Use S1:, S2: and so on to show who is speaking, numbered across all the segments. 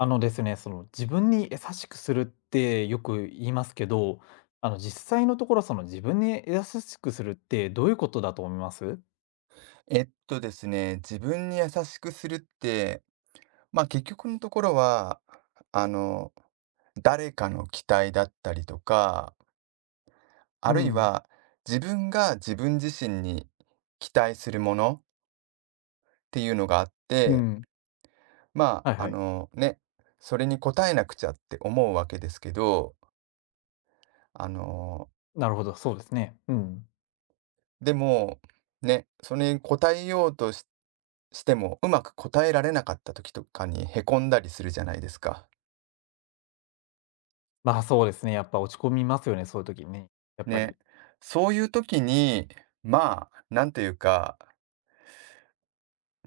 S1: あのですね、その自分に優しくするってよく言いますけど、実際のところその自分に優しくするってどういうことだと思います？
S2: えっとですね、自分に優しくするって、まあ結局のところは、あの、誰かの期待だったりとか、あ
S1: う
S2: るい
S1: ん。
S2: は自分が自分自身に期待するものっていうのがあっ
S1: う
S2: て、
S1: ん。
S2: ま
S1: はい
S2: あ、あ
S1: はい。
S2: のね、それに応えなくちゃって思うわけですけど、あの、
S1: なるほど、そうですね。うん。
S2: でも、ね、それに応えようとし、してもうまく応えられなかった時とかにへこんだりするじゃないですか。
S1: まあ、そうですね、やっぱ落ち込みますよね、そういう時にね、やっぱ
S2: ね、
S1: り。
S2: そういう時に、まあ、なんというか、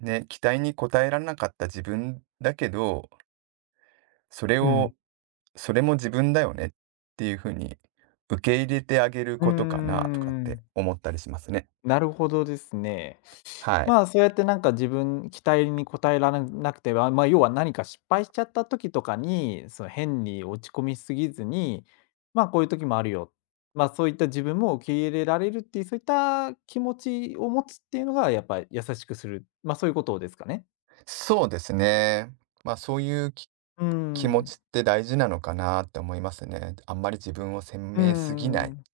S2: ね、期待に応えられなかった自分だけど、それ
S1: うん。
S2: をそれも自分だよねっていう風に受け入れてあげる
S1: うー
S2: ことかなとかって
S1: ん。
S2: 思ったりしますね。
S1: なるほどですね。
S2: はい。
S1: まあ、そうやってなんか自分期待に応えられなくては、まあ要は何か失敗しちゃった時とかに、その変に落ち込みすぎずに、まあ、こういう時もあるよ。まあ、そういった自分も受け入れられるっていう、そういった気持ちを持つっていうのがやっぱり優しくする、そういうことですかね？
S2: そうですね。まあ、そういう
S1: う
S2: 気持
S1: ん。
S2: ちって大事なのかなって思いますね。あんまり自分を責
S1: う
S2: めすぎない。
S1: ん。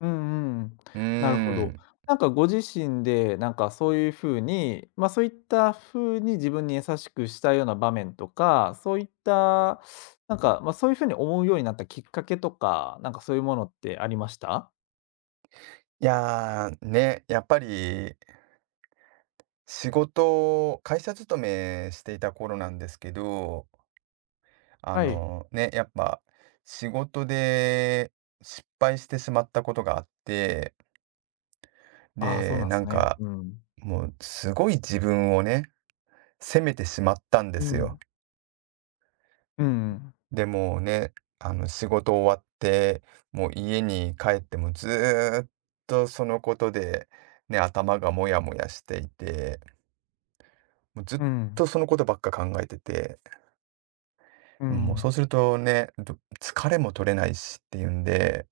S1: うんうん。
S2: うー
S1: なるほど。
S2: ん。
S1: なんかご自身で、なんかそういう風に、そういった風に自分に優しくしたような場面とか、そういった、なんか、そういう風に思うようになったきっかけとか、なんかそういうものってありました？
S2: いやー、ね、やっぱり仕事を、会社勤めしていた頃なんですけど、あ
S1: はい。
S2: のね、やっぱ仕事で失敗してしまったことがあって、
S1: ああ、そう
S2: で、
S1: なんで
S2: な
S1: す
S2: ん
S1: ね。
S2: か
S1: うん。
S2: もうすごい自分をね、責めてしまったんで
S1: う
S2: すよ。
S1: ん。うん。
S2: で、もうね、あの仕事終わって、もう家に帰ってもずーっとそのことで、ね、頭がモヤモヤしていて、もうずっ
S1: うん。
S2: とそのことばっか考えてて、
S1: う
S2: うん、もうそ
S1: ん。
S2: うするとね、疲れも取れないしっていうんで、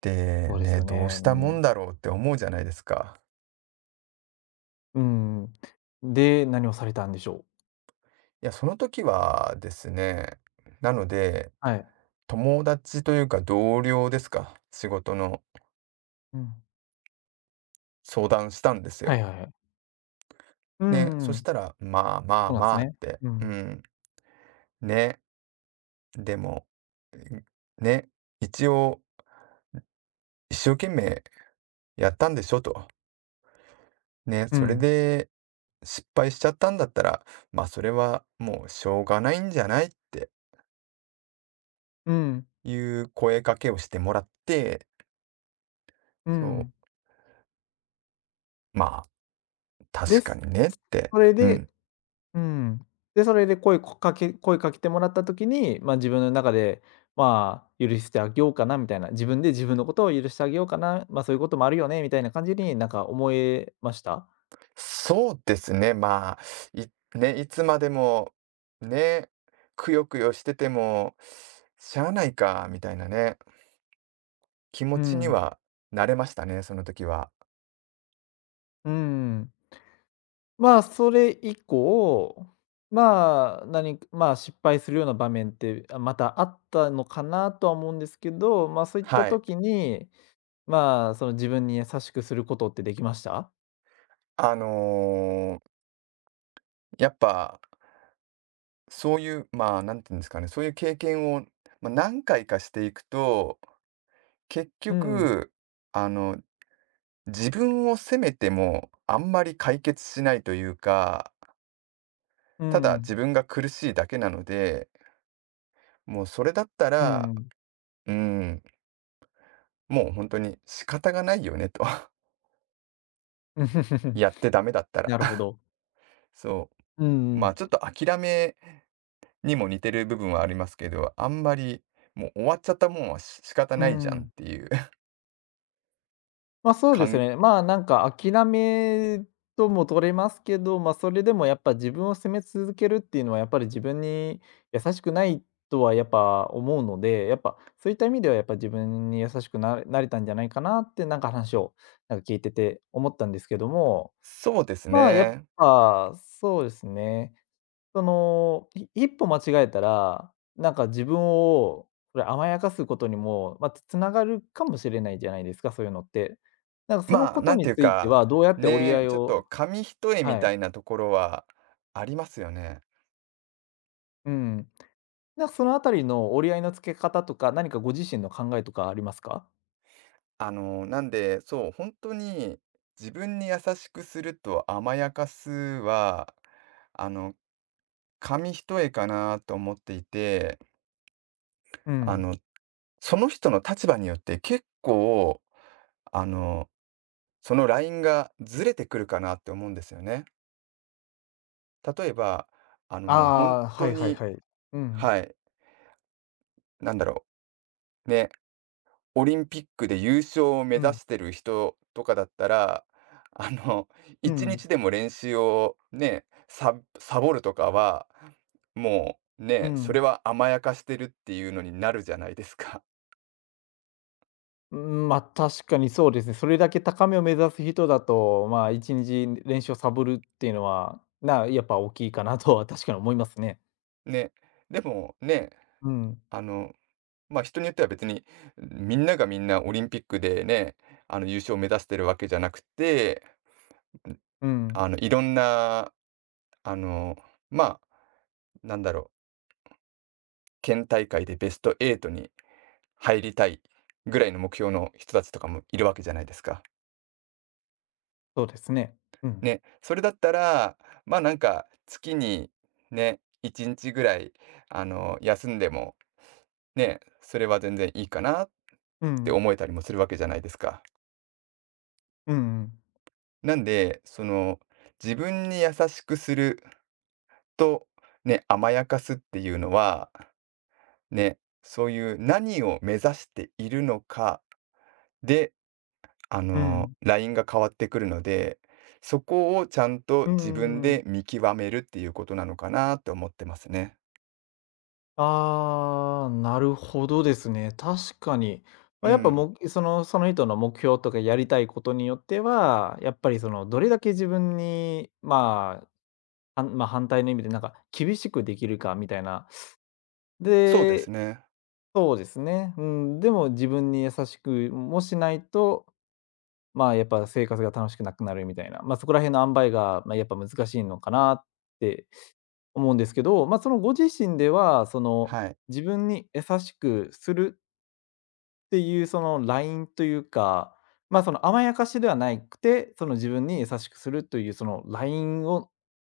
S2: で、
S1: そうです
S2: ね、
S1: よ
S2: どう
S1: ね。
S2: し
S1: う
S2: たもん
S1: ん。
S2: だろうって思うじゃないですか。
S1: うん。で、何をされたんでしょう？
S2: いや、その時はですね、なので、
S1: はい。
S2: 友達というか同僚ですか、仕事の
S1: うん。
S2: 相談したんです
S1: は
S2: よ。
S1: いはいはい。う
S2: ね、そし
S1: ん
S2: たら、まあま
S1: そ
S2: あ
S1: うなんで
S2: ま
S1: す
S2: あっ
S1: ね。
S2: て、
S1: う
S2: う
S1: ん。
S2: ん、ね、でも、んね、一応一生懸命やったんでしょと。ね、
S1: う
S2: それ
S1: ん。
S2: で失敗しちゃったんだったら、まあ、それはもうしょうがないんじゃないって
S1: うん。
S2: いう声かけをしてもらって、
S1: う
S2: そ
S1: ん。
S2: う、まあ、
S1: で
S2: 確か
S1: す。
S2: にねって、
S1: それ
S2: う
S1: で
S2: ん。
S1: うん。で、それで声かけてもらった時に、まあ、自分の中で、まあ、許してあげようかなみたいな、自分で自分のことを許してあげようかな、まあ、そういうこともあるよねみたいな感じになんか思えました？
S2: そうですね、まあ、ね、いつまでも、ね、くよくよしてても、しゃあないか、みたいなね、気持
S1: う
S2: ちに
S1: ん。
S2: はなれましたね、その時は。
S1: うん。まあ、それ以降、まあ、何かまあ、失敗するような場面って、あ、またあったのかなとは思うんですけど、まあ、そういった
S2: はい。
S1: 時に、まあ、その自分に優しくすることってできました？
S2: あのーやっぱ、そういう、まあ、なんていうんですかね、そういう経験を、まあ、何回かしていくと、結
S1: うん。
S2: 局、あの、自分を責めてもあんまり解決しないというか、
S1: う
S2: ただ自
S1: ん、
S2: 分が苦しいだけなので、もうそれだった
S1: う
S2: ら、
S1: ん。
S2: うん、もう本当に仕方がないよねと、やってダメだった
S1: な
S2: ら。
S1: るほ ど。
S2: そ
S1: う
S2: う、
S1: んう
S2: まあ、
S1: ん。
S2: ちょっと諦めにも似てる部分はありますけど、あんまり、もう終わっちゃったもんはし仕方
S1: う
S2: ないじゃんっ
S1: ん
S2: ていう
S1: ま、そうです
S2: 感
S1: ね。まあ、なんか諦めとも取れますけど、ま、それでもやっぱ自分を責め続けるっていうのはやっぱり自分に優しくないとはやっぱ思うので、やっぱそういった意味ではやっぱ自分に優しくなれたんじゃないかなってなんか話を聞いてて思ったんですけども、
S2: そうです
S1: まあ、やっ
S2: ね。
S1: ぱそうですね。その、一歩間違えたら、なんか自分を、それ甘やかすことにも、ま、つながるかもしれないじゃないですか、そういうのって。なんかその
S2: まあ、
S1: こと
S2: なんて
S1: に
S2: いう
S1: ついて
S2: か、
S1: は、どうやって折り合
S2: ね、
S1: い
S2: ちょっ
S1: を
S2: と紙一重
S1: は
S2: みた
S1: い、
S2: いなところはありますよね。
S1: うん。なんかそのあたりの折り合いのつけ方とか、何かご自身の考えとかありますか？
S2: なんで、そう、本当に自分に優しくすると甘やかすは、あの、紙一重かなと思っていて、
S1: う
S2: あ
S1: ん。
S2: の、その人の立場によって結構、あの、そのラインがずれてくるかなって思うんですよね。例えば、
S1: あ
S2: もう本
S1: あ、は
S2: 当
S1: いはい
S2: に、
S1: はい。うん。
S2: はい、なんだろう、ね、オリンピックで優勝を目
S1: う
S2: 指
S1: ん。
S2: してる人とかだったら、あの、
S1: う
S2: 一
S1: ん。
S2: 日でも練習をね、サボるとかは、もう
S1: う
S2: ね、それ
S1: ん。
S2: は甘やかしてるっていうのになるじゃないですか。
S1: うあん、ま、確かにそうですね。それだけ高めを目指す人だと、まあ、1日練習をサボるっていうのは、やっぱ大きいかなとは確かに思いますね。
S2: ね。でもね、
S1: うん、
S2: あの、ま、人によっては別に、みんながみんなオリンピックでね、優勝を目指してるわけじゃなくて、
S1: うん、
S2: いろんな、あの、まあ、なんだろう、県大会でベスト8に入りたいぐらいの目標の人たちとかもいるわけじゃないですか。
S1: そうですね。うん、
S2: ね、それだったら、まあ、なんか月にね、1日ぐらい、休んでもね、それは全然いいかなっ
S1: う
S2: て
S1: ん、
S2: 思えたりもするわけじゃないですか。
S1: うん、
S2: なんで、その、自分に優しくすると、ね、甘やかすっていうのは、ね、そういう何を目指しているのかで、
S1: うん、うん、
S2: ラインが変わってくるので、そこをちゃんと自分
S1: ー
S2: で見極めるっていうことなのかなって思ってますね。
S1: ああ、なるほどですね。確かに。
S2: う
S1: ま、やっぱ、
S2: ん、
S1: もうその人の目標とかやりたいことによっては、やっぱりそのどれだけ自分に、まあ、反対の意味でなんか厳しくできるかみたいな
S2: そうです
S1: で、
S2: ね。
S1: そうですね。うん、でも自分に優しくもしないと、まあ、やっぱ生活が楽しくなくなるみたいな、まあ、そこら辺の塩梅が、まあ、やっぱ難しいのかなって思うんですけど、まあ、そのご自身では、その、
S2: はい。
S1: 自分に優しくするっていうそのラインというか、まあ、その甘やかしではないくて、その自分に優しくするというそのラインを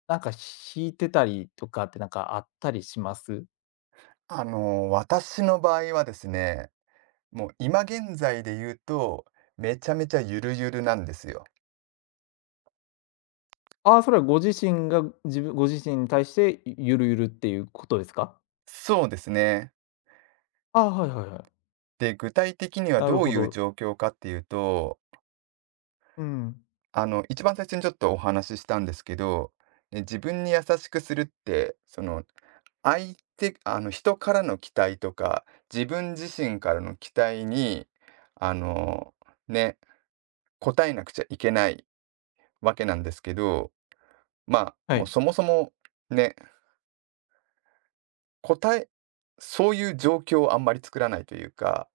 S1: なんか引いてたりとかってなんかあったりします？
S2: 私の場合はですね、もう今現在で言うと、めちゃめちゃゆるゆるなんですよ。
S1: ああ、それはご自身が、ご自身に対して、ゆるゆるっていうことですか？
S2: そうですね。
S1: ああ、はいはいはい。
S2: で、具体的には
S1: なる
S2: どう
S1: ほ
S2: いう
S1: ど。
S2: 状況かっていうと、
S1: うん。
S2: 一番最初にちょっとお話ししたんですけど、ね、自分に優しくするって、その、相手あの、人からの期待とか、自分自身からの期待に、あの、ね、応えなくちゃいけないわけなんですけど、まあ、
S1: は
S2: もう
S1: い。
S2: そもそもね、答えそういう状況をあんまり作らないというか、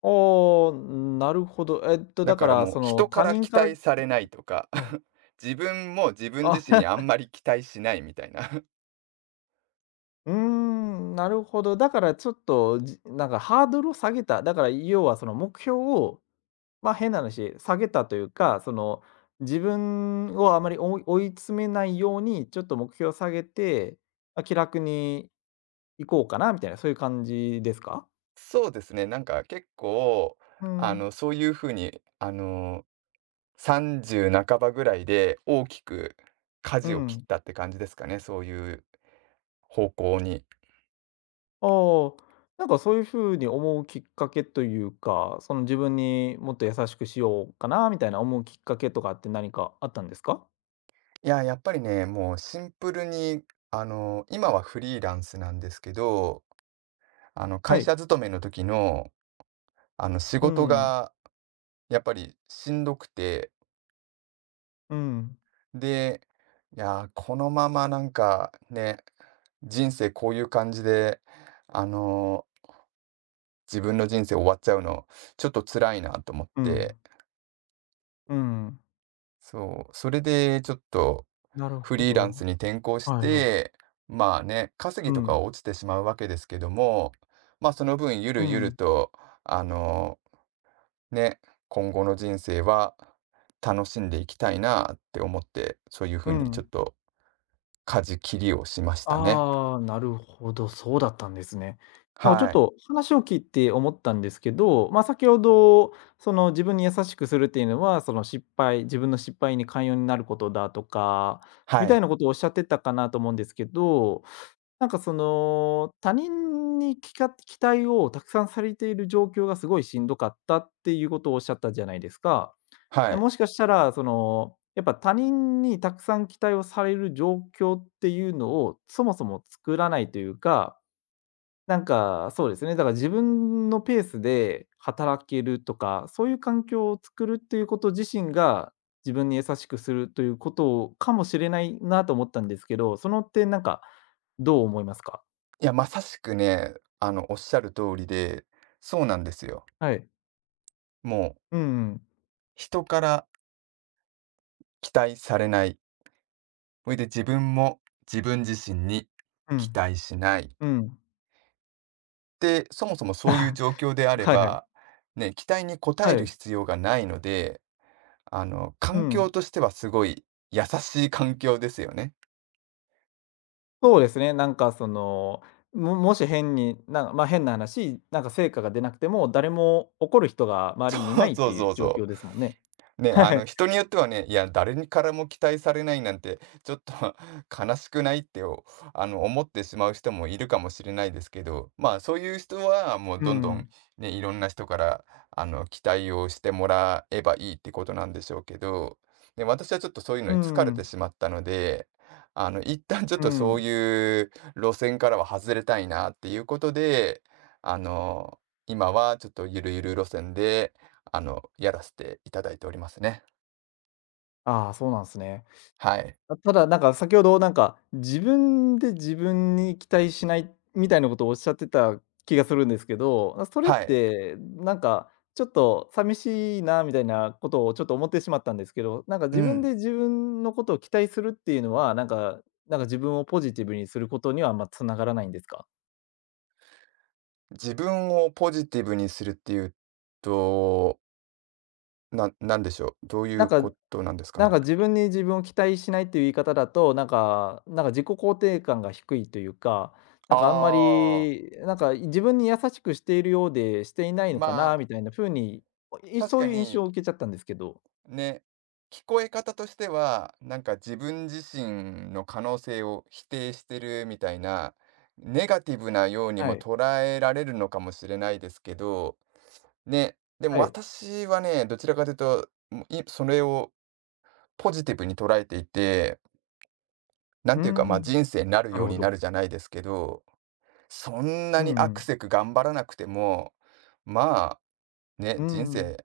S1: ああ、なるほど。えっと、
S2: だ
S1: だ
S2: か
S1: か
S2: ら
S1: ら、
S2: もう
S1: その、
S2: 人か
S1: 他
S2: ら
S1: 人
S2: 期
S1: から
S2: 待されないとか、
S1: はい。
S2: 自分も自分 自身に
S1: あ、
S2: あんまり期待しないみたいな。
S1: うーん、なるほど。だからちょっと、なんかハードルを下げた、だから要はその目標を、ま、変な話、下げたというか、その、自分をあまり追い詰めないように、ちょっと目標を下げて、まあ、気楽に行こうかなみたいな、そういう感じですか？
S2: そうですね、なんか結構、
S1: うん。
S2: そういう風に、30半ばぐらいで大きく
S1: う
S2: 舵を切っ
S1: ん。
S2: たって感じですかね、そういう方向に。
S1: ああ、なんかそういう風に思うきっかけというか、その自分にもっと優しくしようかなみたいな思うきっかけとかって何かあったんですか？
S2: いや、やっぱりね、もうシンプルに、今はフリーランスなんですけど、
S1: は
S2: 会
S1: い。
S2: 社勤めの時の、仕
S1: う
S2: 事
S1: ん、
S2: がやっぱりしんどくて、
S1: うん、
S2: で、いや、このままなんかね、人生こういう感じで、あの自分の人生終わっちゃうの、ちょっと辛いなと思っ
S1: う
S2: て、
S1: ん、うん。
S2: そう、それでちょっと
S1: なる
S2: フ
S1: ほ
S2: リーラン
S1: ど。
S2: スに転向し
S1: はいはい。
S2: て、まあね、稼ぎ
S1: う
S2: とかは
S1: ん、
S2: 落ちてしまうわけですけども、まあその分ゆ
S1: う
S2: るゆる
S1: ん、
S2: と、あの、ね、今後の人生は楽しんでいきたいなって思って、そういうふ
S1: う
S2: うにちょっ
S1: ん。
S2: と舵切りをしましたね。
S1: ああ、なるほど、そうだったんですね。なんかちょ
S2: は
S1: っ
S2: い。
S1: と話を聞いて思ったんですけど、まあ、先ほどその自分に優しくするっていうのは、その自分の失敗に寛容になることだとか、み
S2: は
S1: たい
S2: い。
S1: なことをおっしゃってたかなと思うんですけど、なんかその、他人に期待をたくさんされている状況がすごいしんどかったっていうことをおっしゃったじゃないですか。
S2: はい。
S1: もしかしたら、その、やっぱ他人にたくさん期待をされる状況っていうのを、そもそも作らないというか、なんか、そうですね、だから自分のペースで働けるとか、そういう環境を作るっていうこと自身が、自分に優しくするということかもしれないなと思ったんですけど、その点なんか、どう思いますか？
S2: いや、まさしくね、おっしゃる通りで、そうなんですよ。
S1: はい。
S2: もう
S1: うんうん。
S2: 人から期待されない。それで自分も自分自身に
S1: う
S2: 期
S1: ん。
S2: 待しない。
S1: うん。
S2: で、そもそもそういう 状況であれ
S1: はいはい。
S2: ば、ね、期待に応え
S1: は
S2: る
S1: い。
S2: 必要がないので、
S1: う
S2: 環境
S1: ん。
S2: としてはすごい優しい環境ですよね。
S1: そうですね、なんかその、もし変に、まあ、変な話、なんか成果が出なくても、誰も怒る人が 周りにい
S2: そ
S1: な
S2: う
S1: いっ
S2: そ
S1: て
S2: う
S1: い
S2: そ
S1: う
S2: う
S1: 状
S2: そ
S1: 況
S2: う。
S1: ですもんね。
S2: ね、
S1: はい。
S2: 人によってはね、いや、誰にからも期待されないなんて、ちょっと 悲しくないって、おあの、思ってしまう人もいるかもしれないですけど、まあ、そういう人は、もう
S1: う
S2: どんどん、
S1: ん。
S2: ね、いろんな人から、期待をしてもらえばいいってことなんでしょうけど、で、私はちょっとそういうの
S1: う
S2: に疲れて
S1: ん。
S2: しまったので、一旦ちょっ
S1: う
S2: とそう
S1: ん。
S2: いう路線からは外れたいなっていうことで、あの、今はちょっとゆるゆる路線で、やらせていただいておりますね。
S1: ああ、そうなんですね。
S2: はい。
S1: あ、ただ、なんか、先ほど、なんか、自分で自分に期待しないみたいなことをおっしゃってた気がするんですけど、あ、それっ
S2: はい。
S1: て、なんか、ちょっと寂しいなみたいなことをちょっと思ってしまったんですけど、なんか
S2: う
S1: 自分
S2: ん。
S1: で自分のことを期待するっていうのは、なんか自分をポジティブにすることには、あんまつながらないんですか？
S2: 自分をポジティブにするっていうと、なんでしょう、どうい
S1: なん
S2: う
S1: か
S2: ことなんですかね？
S1: 自分に自分を期待しないっていう言い方だと、なんか自己肯定感が低いというか、なんかあんま
S2: ああ、
S1: り、なんか自分に優しくしているようで、していないのか
S2: ま
S1: な
S2: あ、
S1: みたいな風に、
S2: 確
S1: そう
S2: か
S1: いう印象
S2: に、
S1: を受けちゃったんですけど。
S2: ね、聞こえ方としては、なんか自分自身の可能性を否定してるみたいな、ネガティブなように
S1: は
S2: も
S1: い。
S2: 捉えられるのかもしれないですけど、ね、で
S1: は
S2: も
S1: い。
S2: 私はね、どちらかというと、それをポジティブに捉えていて、なん
S1: うー
S2: ていうか、ま、
S1: ん。
S2: 人生になる
S1: な
S2: よ
S1: る
S2: う
S1: ほ
S2: にな
S1: ど。
S2: るじゃないですけど、そんな
S1: うん
S2: に
S1: う
S2: アク
S1: ん。
S2: せく頑張らなくても、まあ、
S1: う
S2: ね、
S1: ー
S2: 人
S1: ん。
S2: 生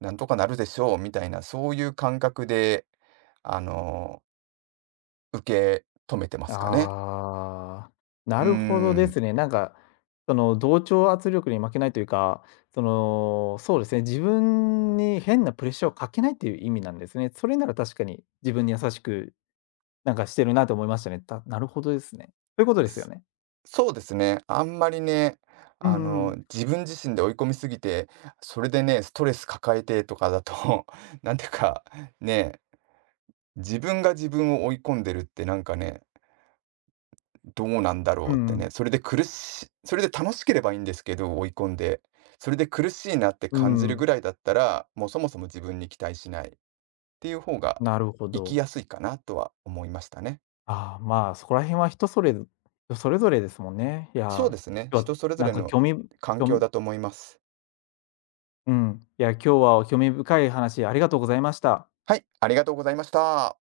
S2: なんとかなるでしょうみたいな、そういう感覚で、あの、受け止めてますかね。
S1: ああ、
S2: う
S1: な
S2: ー
S1: るほどで
S2: ん、
S1: すね。なんか、その同調圧力に負けないというか、その、そうですね、自分に変なプレッシャーをかけないっていう意味なんですね。それなら確かに自分に優しく、なんかしてるなと思いましたね。なるほどですね。そういうことですよね。
S2: そうですね、あんまりね、
S1: うんうんうん。
S2: 自分自身で追い込みすぎて、それでね、ストレス抱えてとかだと、なんていうか、ね、自分が自分を追い込んでるってなんかね、どうなんだろ
S1: う
S2: うってね、
S1: ん。
S2: それで楽しければいいんですけど、追い込んで、それで苦しいなって感じるぐらいだったら、もうそもそも自分に期待しないっていう方が
S1: なるほ
S2: 生き
S1: ど。
S2: やすいかなとは思いましたね。
S1: ああ、まあ、そこら辺は人それぞれですもんね。いや
S2: そう
S1: ー、
S2: ですね、
S1: 今日は
S2: 人それぞ
S1: な
S2: れ
S1: んか
S2: の環
S1: 興
S2: 境
S1: 味
S2: だと思います。
S1: うん。いや、今日は興味深い話ありがとうございました。
S2: はい、ありがとうございました。